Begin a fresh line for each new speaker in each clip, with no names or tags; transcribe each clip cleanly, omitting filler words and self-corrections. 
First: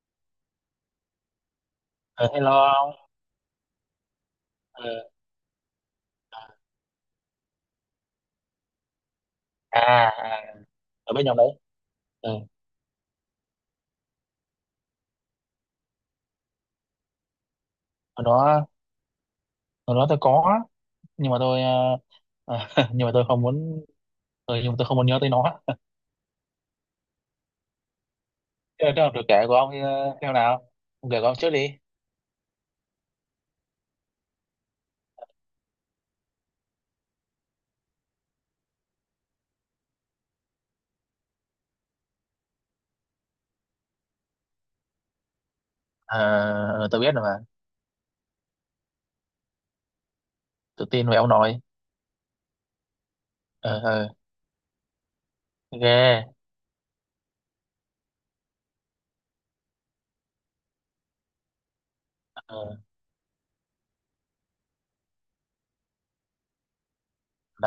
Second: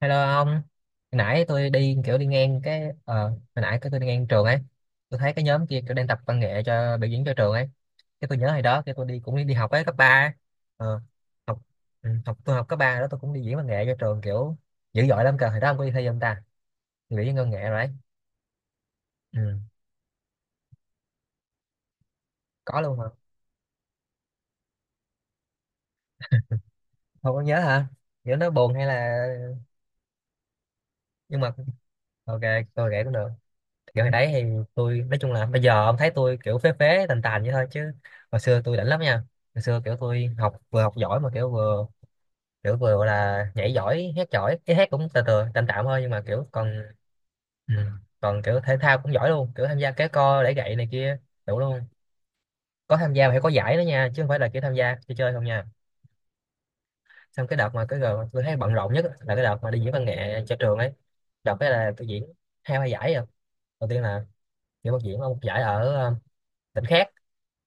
Hello ông, hồi nãy tôi đi kiểu đi
Ờ, Hello
ngang cái
ông.
hồi nãy cái tôi đi ngang trường ấy,
Ờ,
tôi thấy cái nhóm kia kiểu đang tập văn nghệ cho biểu diễn cho trường ấy, cái tôi nhớ hồi đó cái tôi đi cũng đi học ấy cấp ba,
à,
ấy.
à
Ờ,
ở bên nhóm đấy.
học
Ừ.
học tôi học cấp ba đó tôi cũng đi diễn văn nghệ cho trường kiểu dữ dội lắm cơ, hồi đó ông có đi thi không ta? Biểu diễn văn nghệ rồi đấy,
hồi đó
ừ,
hồi đó tôi có, nhưng mà tôi
có luôn hả?
nhưng mà tôi không muốn. Ừ, nhưng mà tôi không muốn nhớ tới nó.
Không có nhớ hả? Kiểu nó buồn
Thế
hay
thế là được,
là
kể của ông theo nào, ông kể của ông
nhưng mà
trước đi.
ok tôi kể cũng được. Kiểu hồi đấy thì tôi nói chung là bây giờ ông thấy tôi kiểu phế phế tàn tàn vậy thôi chứ hồi xưa tôi đỉnh lắm nha, hồi xưa kiểu tôi học vừa học giỏi mà kiểu vừa gọi là nhảy giỏi hát giỏi, cái hát cũng từ từ tạm tạm thôi nhưng
Ờ,
mà kiểu còn
tôi biết rồi mà.
ừ, còn kiểu thể thao cũng giỏi luôn, kiểu tham gia kéo co đẩy gậy
Tự
này
tin về
kia
ông nội.
đủ luôn, có tham gia mà phải có giải
Ờ
đó nha
ờ.
chứ không phải là kiểu tham gia chơi chơi không nha.
Ghê.
Xong cái đợt mà cái giờ tôi thấy bận rộn nhất là cái đợt mà đi diễn văn nghệ cho trường ấy, đợt cái là tôi diễn
Ờ.
hai ba giải rồi. Đầu tiên là diễn ở một giải ở tỉnh khác.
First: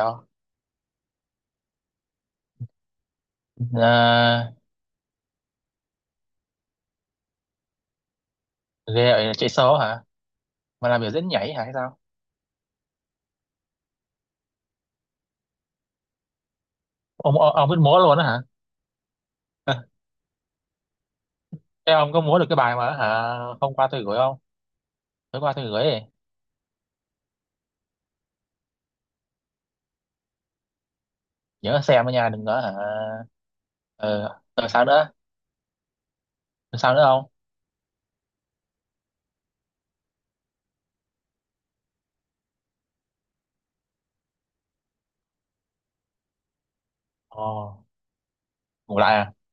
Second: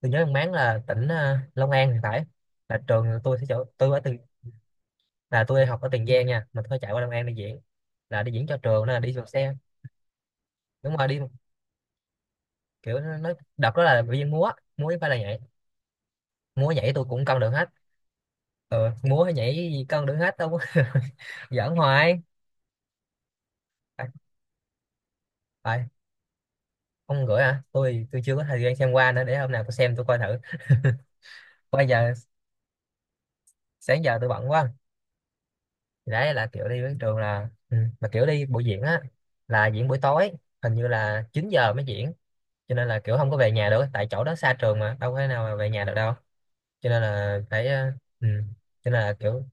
Tôi nhớ ông Mán là tỉnh Long An thì phải, là trường tôi sẽ chỗ tôi ở từ
À,
là tôi học ở Tiền Giang nha mà tôi phải chạy qua Long An đi diễn, là đi diễn cho trường nên là
ghê
đi bằng
ở chạy
xe.
số hả? Mà
Đúng
làm
rồi
biểu
đi
diễn nhảy hả hay sao?
kiểu đợt đó là biểu diễn múa, múa với phải là nhảy, múa nhảy tôi cũng cân được hết.
Ông biết múa luôn đó hả?
Ừ, múa hay nhảy
Ờ,
gì cân được hết đâu. Giỡn
thế ông
hoài.
có múa được cái bài mà hả hôm qua tôi
Phải,
gửi không? Tối qua tôi
phải.
gửi.
Ông gửi hả, tôi chưa có thời gian xem qua nữa, để hôm nào tôi xem tôi coi thử.
Nhớ
Bây
xem đó
giờ
nha, đừng có hả.
sáng giờ tôi
Ờ
bận
ờ,
quá.
sao nữa?
Thì đấy là kiểu
Còn
đi
sao
với
nữa
trường
không?
là ừ. Mà kiểu đi buổi diễn á, là diễn buổi tối, hình như là 9 giờ mới diễn, cho nên là kiểu không có về nhà được, tại chỗ đó xa trường mà đâu có thể nào mà về nhà được đâu, cho nên là
Ồ.
phải ừ. Cho nên
Ngủ
là
lại à?
kiểu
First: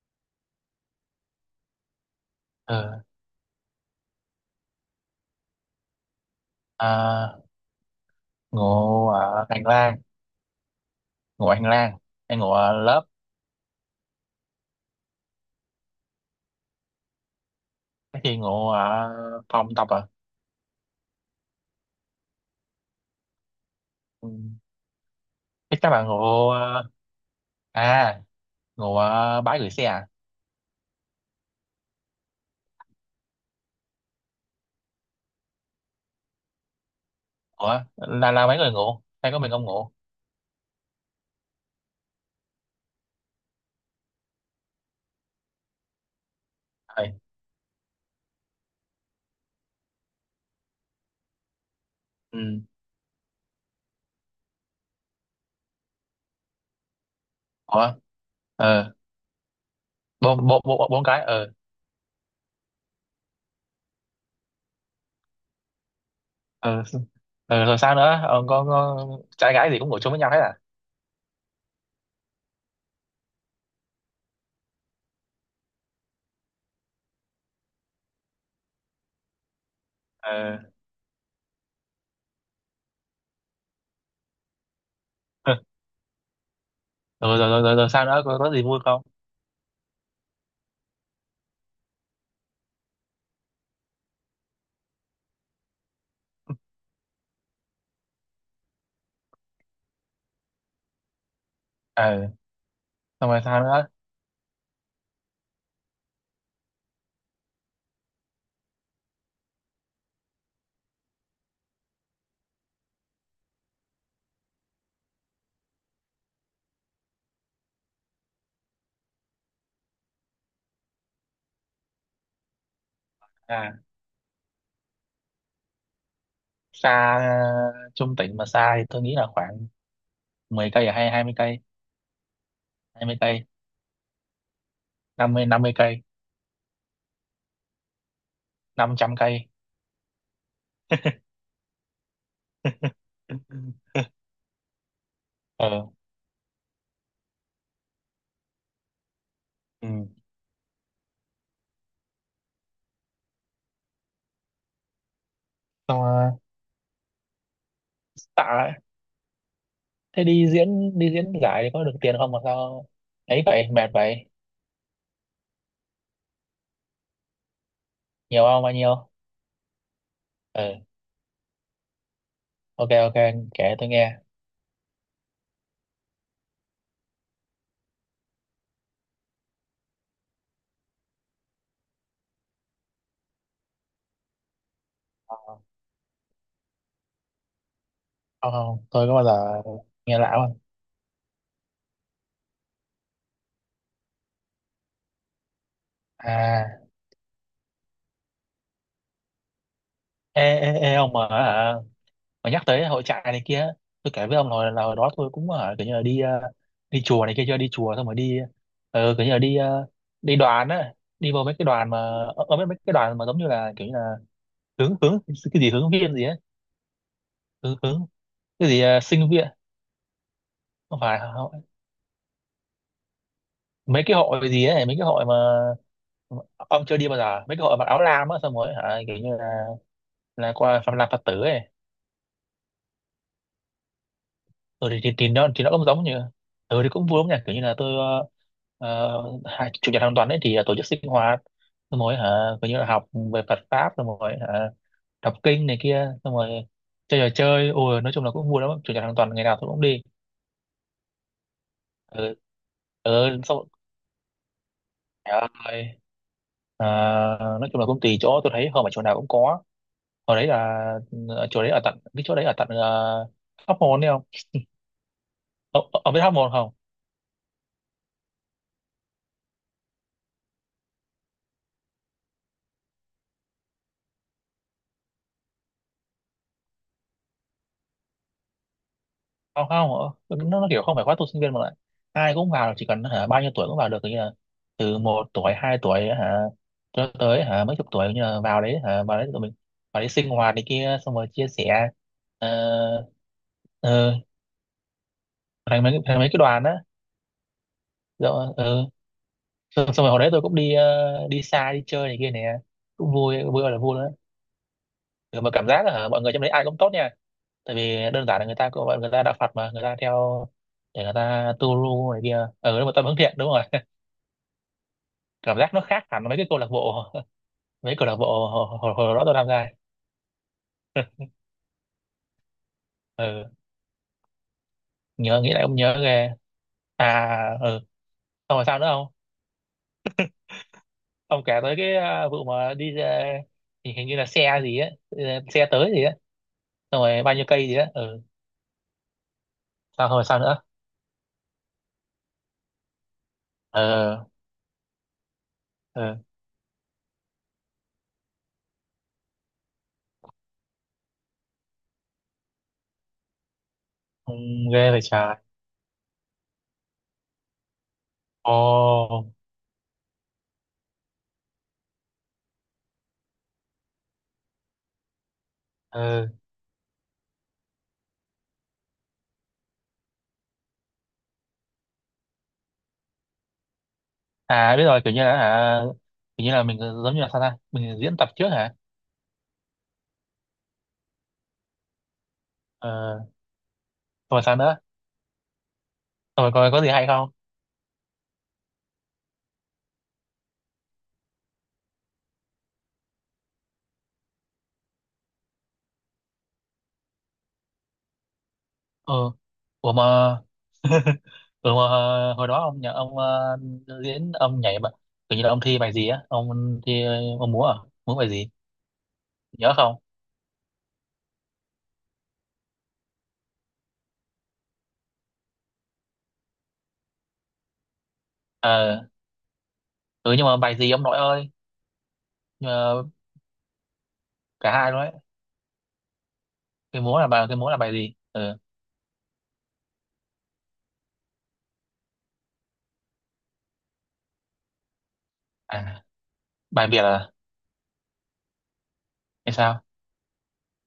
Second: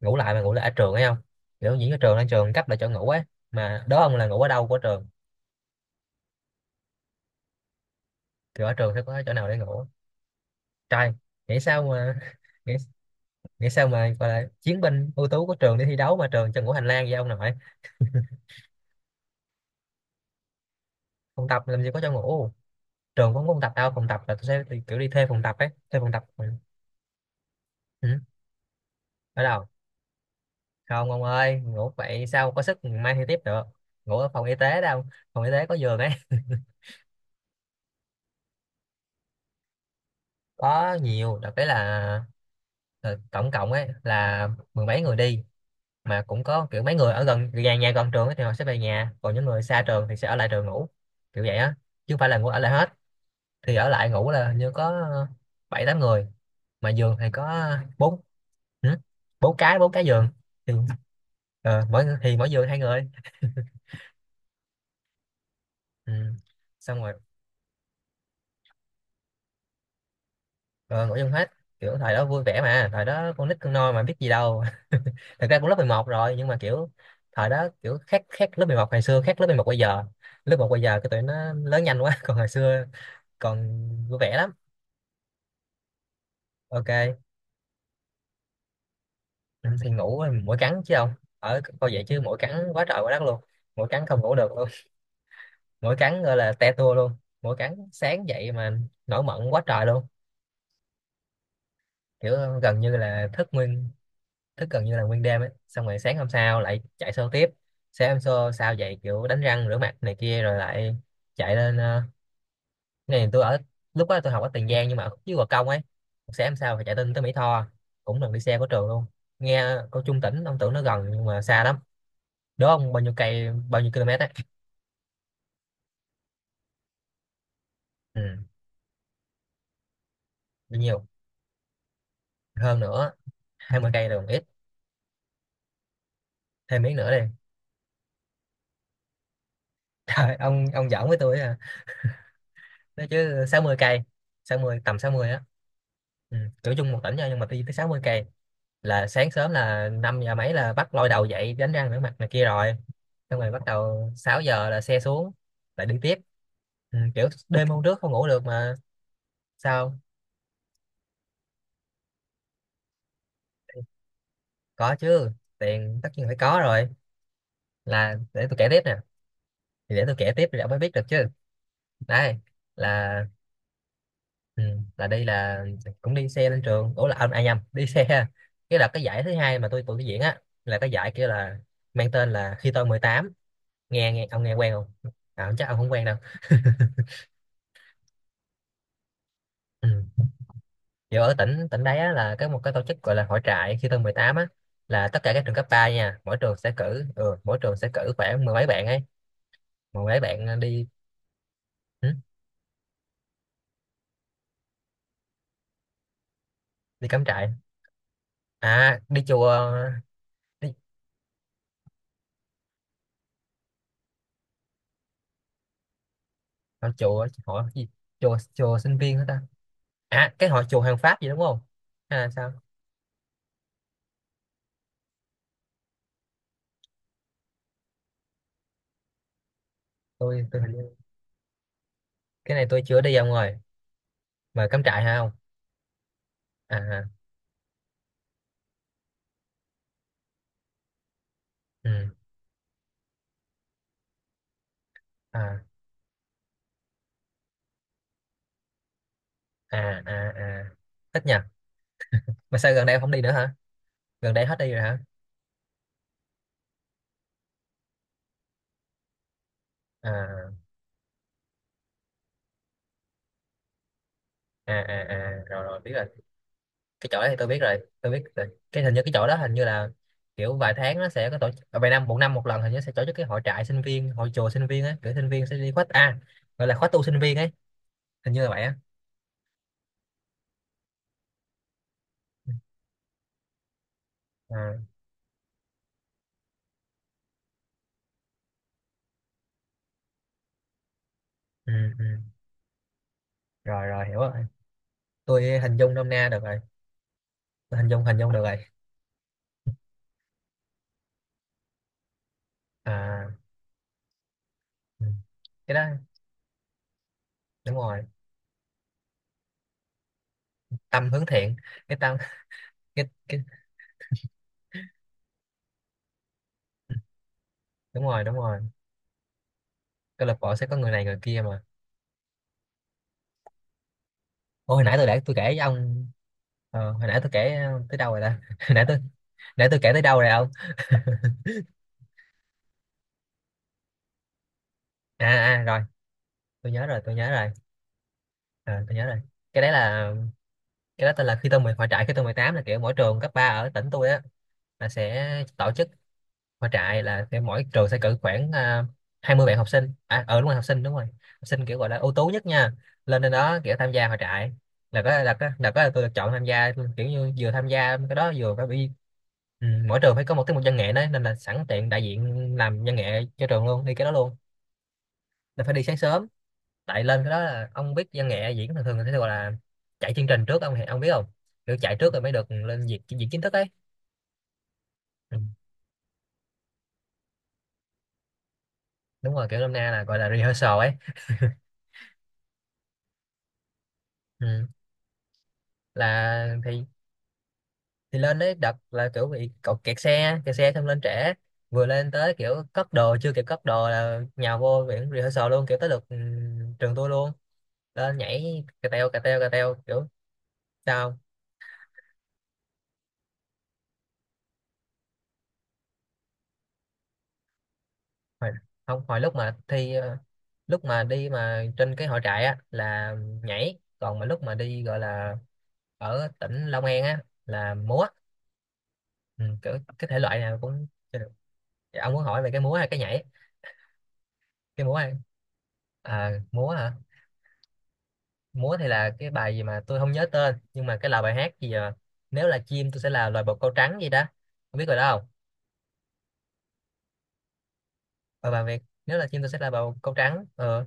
ngủ lại, mà ngủ lại ở trường ấy không, kiểu diễn ở trường, ở trường cấp lại chỗ
Ờ.
ngủ ấy, mà đó ông là ngủ ở đâu của trường.
À,
Kiểu ở trường sẽ
ngủ
có chỗ
ở
nào để
hành
ngủ,
lang.
trời
Ngủ
nghĩ
hành
sao
lang.
mà
Hay ngủ ở
nghĩ,
lớp?
nghĩ sao mà gọi là chiến binh ưu tú của trường đi thi đấu mà trường cho ngủ hành lang vậy ông nội.
Cái thì ngủ ở phòng tập à?
Không tập làm gì có chỗ ngủ, trường cũng không tập đâu, phòng tập
Ừ.
là tôi sẽ kiểu đi thuê phòng tập ấy,
Thế các
thuê
bạn
phòng tập, ừ.
ngủ
Ừ.
à, ngủ ở
Ở
bãi
đâu?
gửi xe à?
Không ông ơi ngủ vậy sao có sức mai thi tiếp được. Ngủ ở phòng y tế đâu, phòng y tế có giường ấy.
Ủa là mấy người ngủ hay có mình không ngủ?
Có nhiều, đặc biệt là tổng cộng ấy là mười mấy người đi, mà cũng có kiểu mấy
Ờ.
người ở gần nhà, nhà gần trường ấy, thì họ sẽ về nhà, còn những người xa trường thì sẽ ở lại trường ngủ, kiểu vậy á, chứ không phải là
Ừ.
ngủ ở lại hết. Thì ở lại ngủ là hình như có bảy tám người, mà giường thì có
Ủa.
bốn.
Ờ.
Ừ. Bốn cái giường
bốn bốn
thì
bốn bốn cái ờ.
mỗi giường hai người. Ừ.
Ờ.
Xong rồi
Ờ rồi sao nữa ờ, có trai gái gì cũng ngủ chung với nhau hết à?
ờ, ngủ chung hết, kiểu thời đó vui vẻ mà, thời đó con nít con nôi mà biết gì đâu. Thật ra cũng lớp 11 rồi nhưng mà kiểu thời đó kiểu khác, khác lớp 11 ngày xưa khác lớp 11 bây giờ, lớp
Ờ.
một bây giờ cái tụi nó lớn nhanh quá. Còn hồi xưa còn vui vẻ lắm. Ok.
rồi rồi rồi rồi, rồi sau đó có gì vui không?
Ừ, thì ngủ mỗi cắn chứ không, ở coi vậy chứ mỗi cắn quá trời quá đất luôn, mỗi cắn không ngủ được luôn, mỗi cắn gọi là te tua luôn, mỗi cắn sáng dậy mà nổi mẩn quá trời luôn,
Ờ
kiểu gần như là
xong rồi
thức
sao nữa?
nguyên, thức gần như là nguyên đêm ấy. Xong rồi sáng hôm sau lại chạy show tiếp, sáng hôm sau sau dậy kiểu đánh răng rửa mặt này kia rồi lại chạy lên cái này tôi ở lúc đó tôi học ở Tiền Giang nhưng mà ở khúc dưới Gò Công ấy, sáng hôm sau phải chạy lên tới Mỹ Tho, cũng lần đi xe của trường luôn. Nghe cô Trung tỉnh ông tưởng nó gần nhưng mà xa lắm, đố ông bao nhiêu cây
À
bao nhiêu km ấy.
xa. Ờ, trung tỉnh
Ừ,
mà xa thì tôi nghĩ là khoảng 10
bao
cây, à
nhiêu?
hay 20 cây.
Hơn
Hai
nữa.
mươi cây.
Hai mươi cây là còn ít,
Năm mươi cây.
thêm miếng nữa đi.
Năm trăm cây.
Trời ông giỡn với tôi à. Nói chứ 60 cây, sáu mươi, tầm 60 á.
Ờ.
Ừ. Cỡ chung một tỉnh thôi nhưng mà đi tới sáu mươi cây, là sáng sớm là
Ừ.
5 giờ mấy là bắt lôi đầu dậy đánh răng rửa mặt này kia rồi, xong rồi bắt đầu 6 giờ là xe xuống lại đi
Xong
tiếp.
rồi.
Ừ. Kiểu đêm hôm trước không ngủ được mà.
Tạ.
Sao?
Thế đi diễn giải thì có được tiền không mà sao ấy vậy mệt vậy?
Có chứ, tiền tất nhiên phải có rồi, là
Nhiều
để tôi
không,
kể
bao
tiếp nè.
nhiêu?
Thì để tôi kể tiếp thì ông mới
Ừ.
biết được chứ. Đây
Ok
là
ok, kể tôi nghe.
ừ. Là đi là cũng đi xe lên trường, ủa là anh ai nhầm đi xe, cái đợt cái giải thứ hai mà tụi tôi diễn á, là cái giải kia là mang tên là khi tôi mười tám, nghe nghe ông nghe quen không
Ờ,
à, chắc ông không quen đâu.
không không, tôi có bao giờ
Ừ.
nghe lão không.
Giờ ở tỉnh tỉnh đấy á, là có một cái tổ chức gọi là hội trại khi tôi 18 á, là tất cả các trường cấp 3 nha, mỗi trường sẽ
À
cử mỗi trường sẽ cử khoảng mười mấy bạn ấy, mười mấy
ê
bạn à,
ê
đi
ê ông mà hả?
ừ,
Mà nhắc tới hội trại này kia, tôi kể với ông rồi là hồi đó tôi cũng ở kiểu như là đi đi
đi cắm
chùa này kia,
trại.
chưa đi chùa xong rồi đi
À đi
kiểu như là
chùa
đi đi
đi
đoàn á, đi vào mấy cái đoàn mà ở ở mấy mấy cái đoàn mà giống như là kiểu như là hướng hướng cái gì, hướng viên gì ấy.
không, chùa hội
Hướng
gì,
hướng
chùa
cái
chùa
gì,
sinh
ờ
viên hả
sinh
ta?
viên.
À cái hội chùa hàng
Không phải
Pháp gì đúng không,
không-.
hay là sao?
Mấy cái hội gì ấy, mấy cái hội mà ông chưa đi bao giờ, mấy cái hội mặc áo lam á, xong rồi hả kiểu như
tôi
là
tôi hình
qua
như
làm phật tử ấy.
cái này tôi chưa đi ông rồi, mà cắm
ừ thì,
trại
thì,
hả
thì
không.
nó nó cũng giống như ừ thì
À
cũng vui lắm nhỉ, kiểu như là tôi ờ, hai chủ nhật hàng tuần ấy thì tổ chức sinh hoạt
ừ.
xong rồi hả, kiểu như là học về Phật pháp xong rồi hả, đọc
À ừ.
kinh này kia, xong rồi chơi trò chơi, ôi nói chung là cũng vui lắm, chủ nhật hàng tuần ngày nào tôi cũng
À
đi.
à à thích nhỉ,
Ừ.
mà sao gần đây ông không đi nữa
Ừ
hả,
xong rồi.
gần đây hết đi rồi hả.
Ờ, nói chung là cũng tùy chỗ, tôi thấy không phải chỗ nào cũng có. Hồi đấy
À
là chỗ đấy ở tận, cái chỗ đấy ở tận Hóc Môn đấy không.
à à, à. Rồi rồi biết rồi,
Ông biết Hóc Môn không?
cái chỗ đó thì tôi biết rồi tôi biết rồi. Cái hình như cái chỗ đó hình như là kiểu vài tháng nó sẽ có tổ chức à, vài năm một lần hình như sẽ tổ chức cái hội trại sinh viên, hội chùa sinh viên á, kiểu sinh viên sẽ đi khóa a, gọi là khóa tu sinh viên ấy, hình như là vậy á.
Không không. Ờ, nó kiểu không phải khóa tu sinh viên mà lại ai cũng vào, chỉ cần hả bao nhiêu tuổi cũng vào được, kiểu như là
À,
từ một tuổi hai tuổi hả, cho tới hả mấy chục tuổi như là vào đấy hả, vào đấy tụi mình vào đấy sinh hoạt này kia xong rồi chia
ừ,
sẻ.
ừ.
Ờ.
Rồi rồi
Ờ,
hiểu rồi, tôi hình
thành mấy
dung nôm na được
cái
rồi,
đoàn á.
tôi hình dung được
Rồi
rồi.
ờ, xong rồi hồi đấy tôi cũng đi đi xa đi chơi này kia nè, cũng
À
vui vui ơi là vui nữa.
ừ.
Ừ, mà cảm
Cái đó
giác là hả, mọi người trong đấy ai cũng tốt nha.
đúng
Tại vì
rồi,
đơn giản là người ta cũng, người ta đạo Phật mà người ta theo, để
tâm
người
hướng
ta
thiện.
tu
Cái
lu
tâm
này kia. Ừ, đúng rồi, tâm hướng thiện
cái
đúng rồi. Cảm giác nó khác hẳn mấy cái câu lạc bộ. Mấy
đúng
câu lạc
rồi đúng
bộ
rồi,
hồi đó tôi tham gia.
câu lạc bộ sẽ có người này người kia mà.
Ừ.
Ôi, hồi nãy tôi để tôi
Nhớ
kể
nghĩ
với
lại, ông nhớ
ông,
ghê.
ờ, hồi nãy tôi
À
kể
ừ.
tới đâu rồi ta.
Xong rồi
Hồi
sao nữa không?
nãy tôi kể tới đâu rồi ông.
Ông kể tới cái à, vụ mà đi ra-, thì hình như là xe gì á ờ,
À, à
xe
rồi
tới gì á,
tôi nhớ
xong
rồi tôi
rồi
nhớ
bao nhiêu
rồi.
cây gì á. Ừ
Ờ, tôi nhớ rồi. Cái đấy
sao
là
rồi sao nữa?
cái đó tên là khi tôi mười, hội trại khi tôi mười tám, là kiểu mỗi trường cấp 3 ở tỉnh tôi á,
Ờ.
là sẽ tổ chức
Ừ.
khóa trại, là cái mỗi trường sẽ cử khoảng à, 20 bạn học sinh, à ờ đúng rồi học sinh đúng rồi, học sinh kiểu gọi là ưu tú nhất nha, lên trên đó kiểu tham gia hội
Ừ.
trại.
Ghê vậy
là có là
trời.
có là có tôi được chọn tham gia kiểu như vừa tham gia cái đó vừa phải bị
Ồ.
ừ, mỗi trường phải có một tiết mục văn nghệ đấy, nên là sẵn tiện đại diện làm văn nghệ cho trường luôn đi cái đó luôn, là phải đi sáng sớm.
Ừ.
Tại lên cái đó là ông biết văn nghệ diễn thường thường người ta sẽ gọi là chạy chương trình trước, ông biết không, kiểu chạy trước rồi mới được lên diễn, diễn chính thức ấy.
À biết rồi, kiểu như là
Ừ.
à, kiểu như là mình giống như là sao ta, mình diễn tập trước hả.
Đúng rồi kiểu năm nay là gọi là rehearsal ấy.
Ờ xong rồi sao
Ừ.
nữa, xong rồi
Là
coi có gì hay không.
thì lên đấy đợt là kiểu bị cậu kẹt xe, kẹt xe xong lên trễ, vừa lên tới kiểu cất đồ chưa kịp cất đồ là nhào vô viện rehearsal luôn, kiểu tới lượt trường tôi luôn, lên nhảy cà teo cà
Ừ.
teo cà teo
Ủa
kiểu.
mà.
Sao không?
Ừ, mà hồi hồi đó ông nhà ông diễn ông nhảy bạn, kiểu như là ông thi ông múa à, múa bài gì,
Hồi, không hồi lúc mà
nhớ
thi
không?
lúc mà đi mà trên cái hội trại á là nhảy, còn mà lúc mà đi gọi là ở tỉnh Long An á là múa.
Ờ.
Ừ, kiểu cái thể
Ừ
loại
nhưng mà
nào
bài
cũng
gì ông nội
chơi được.
ơi,
Dạ, ông muốn hỏi về cái
nhưng
múa hay cái
mà
nhảy,
cả
cái
hai
múa
luôn
hay.
đấy.
À, múa hả,
Cái múa là bài, cái múa là bài gì. Ừ.
múa thì là cái bài gì mà tôi không nhớ tên nhưng mà cái là bài hát gì à? Nếu là chim tôi sẽ là loài bồ câu trắng gì đó, không biết rồi đó không.
À bài Việt à,
Và bài Việt nếu là chim tôi
hay
sẽ là
sao.
bồ câu trắng ờ.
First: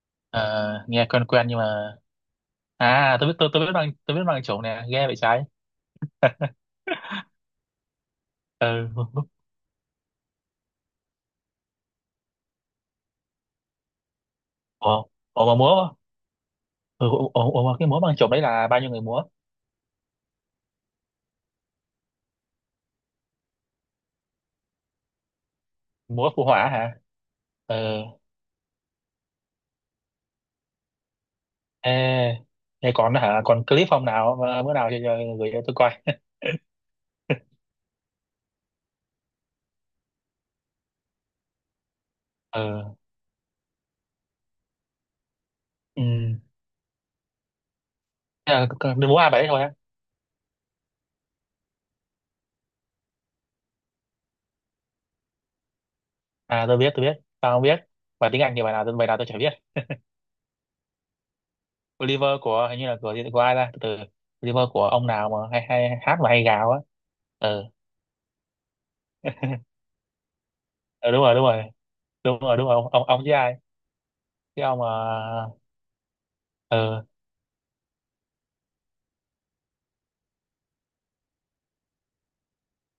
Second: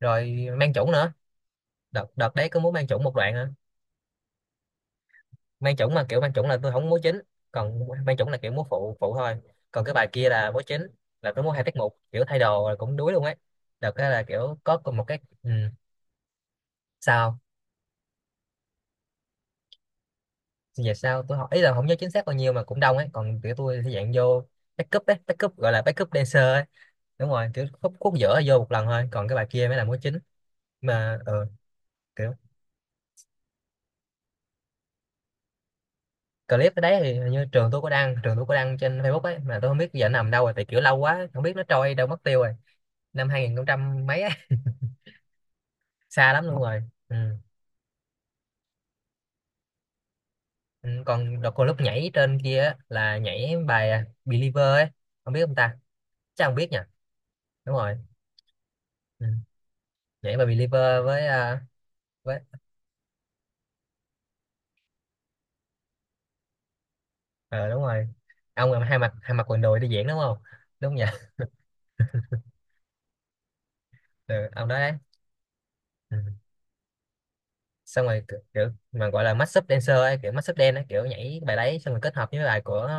Rồi mang
Ờ,
chủng
nghe
nữa,
quen quen nhưng mà
đợt đợt đấy có múa mang chủng một
à tôi
đoạn
biết,
nữa,
tôi biết bằng, tôi biết bằng chủng nè, ghê vậy trái.
mang chủng mà kiểu mang chủng là tôi không múa chính, còn mang chủng là kiểu múa
Ừ.
phụ phụ thôi, còn cái bài kia là múa chính, là tôi múa hai tiết mục kiểu thay đồ rồi cũng đuối luôn ấy. Đợt đó là kiểu có cùng
Ủa.
một cái
Ủa
ừ.
mà múa. ừ, ủa,
Sao?
ủa, ủa mà cái múa bằng chủng đấy là bao nhiêu người múa?
Về sao tôi học ý là không nhớ chính xác bao nhiêu mà cũng đông ấy, còn kiểu tôi thì dạng vô backup ấy, backup gọi là backup
Múa
dancer
phụ họa
ấy.
hả.
Đúng rồi kiểu
Ừ.
khúc khúc giữa vô một lần thôi, còn cái bài kia mới là múa chính. Mà ờ,
Ê,
kiểu
thế còn hả, còn clip hôm nào ờ, bữa nào cho gửi cho tôi coi.
clip ở đấy thì hình như trường tôi có đăng, trường tôi có đăng trên Facebook ấy, mà tôi không biết giờ nó nằm đâu rồi, tại kiểu lâu quá không biết nó trôi đâu mất tiêu rồi.
Ừ.
Năm 2000 mấy á.
Ừ.
Xa lắm luôn rồi. Ừ.
Thế là đừng muốn ai bài đấy thôi á.
Ừ, còn đợt còn lúc nhảy trên kia á, là nhảy bài à, Believer ấy, không biết ông ta, chắc không
À
biết
tôi
nhỉ.
biết tôi biết. Tao không
Đúng
biết.
rồi.
Bài tiếng Anh thì bài nào tôi, bài nào
Ừ.
tôi chả biết.
Nhảy bài Believer với à,
Oliver
với
của hình như là của ai ra. Từ từ. Oliver của ông nào mà hay hay hát mà hay gào á. Ừ.
ờ đúng rồi. Ông là hai mặt quần đùi đi diễn đúng không, đúng không nhỉ.
Ừ đúng rồi đúng rồi. Đúng rồi đúng rồi. Ông với ai?
Ừ,
Cái
ông đó
ông mà.
đấy. Ừ.
Ừ.
Xong rồi kiểu, kiểu mà gọi là mashup dancer ấy, kiểu mashup dance ấy, kiểu nhảy bài đấy xong rồi kết hợp với bài của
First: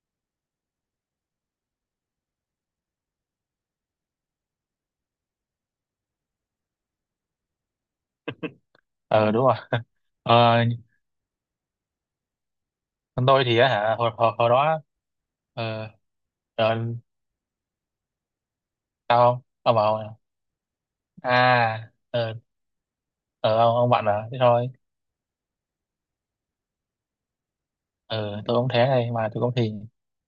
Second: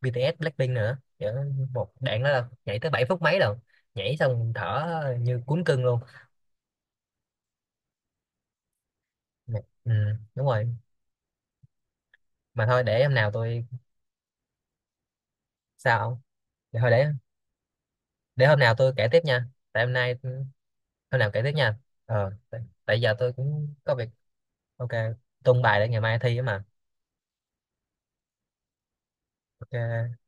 BTS Blackpink nữa, kiểu một đoạn đó là nhảy tới 7 phút mấy rồi, nhảy xong thở như cuốn cưng luôn.
Ừ đúng rồi.
Ừ, đúng
Ờ,
rồi. Mà thôi để hôm
còn
nào
tôi thì
tôi,
á hả hồi đó ờ.
sao không,
Rồi
để thôi để hôm nào tôi kể tiếp
tao
nha.
ông
Tại hôm
bảo à.
nay ừ, hôm nào kể tiếp nha. Ờ
Ờ
tại, tại giờ tôi
ờ,
cũng
ông
có
bạn
việc.
à thế thôi.
Ok. Tung bài để ngày mai thi á mà.
Ờ tôi cũng thế này mà tôi cũng
Ok
thì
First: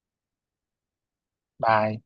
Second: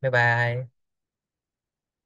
bye bye.
bà.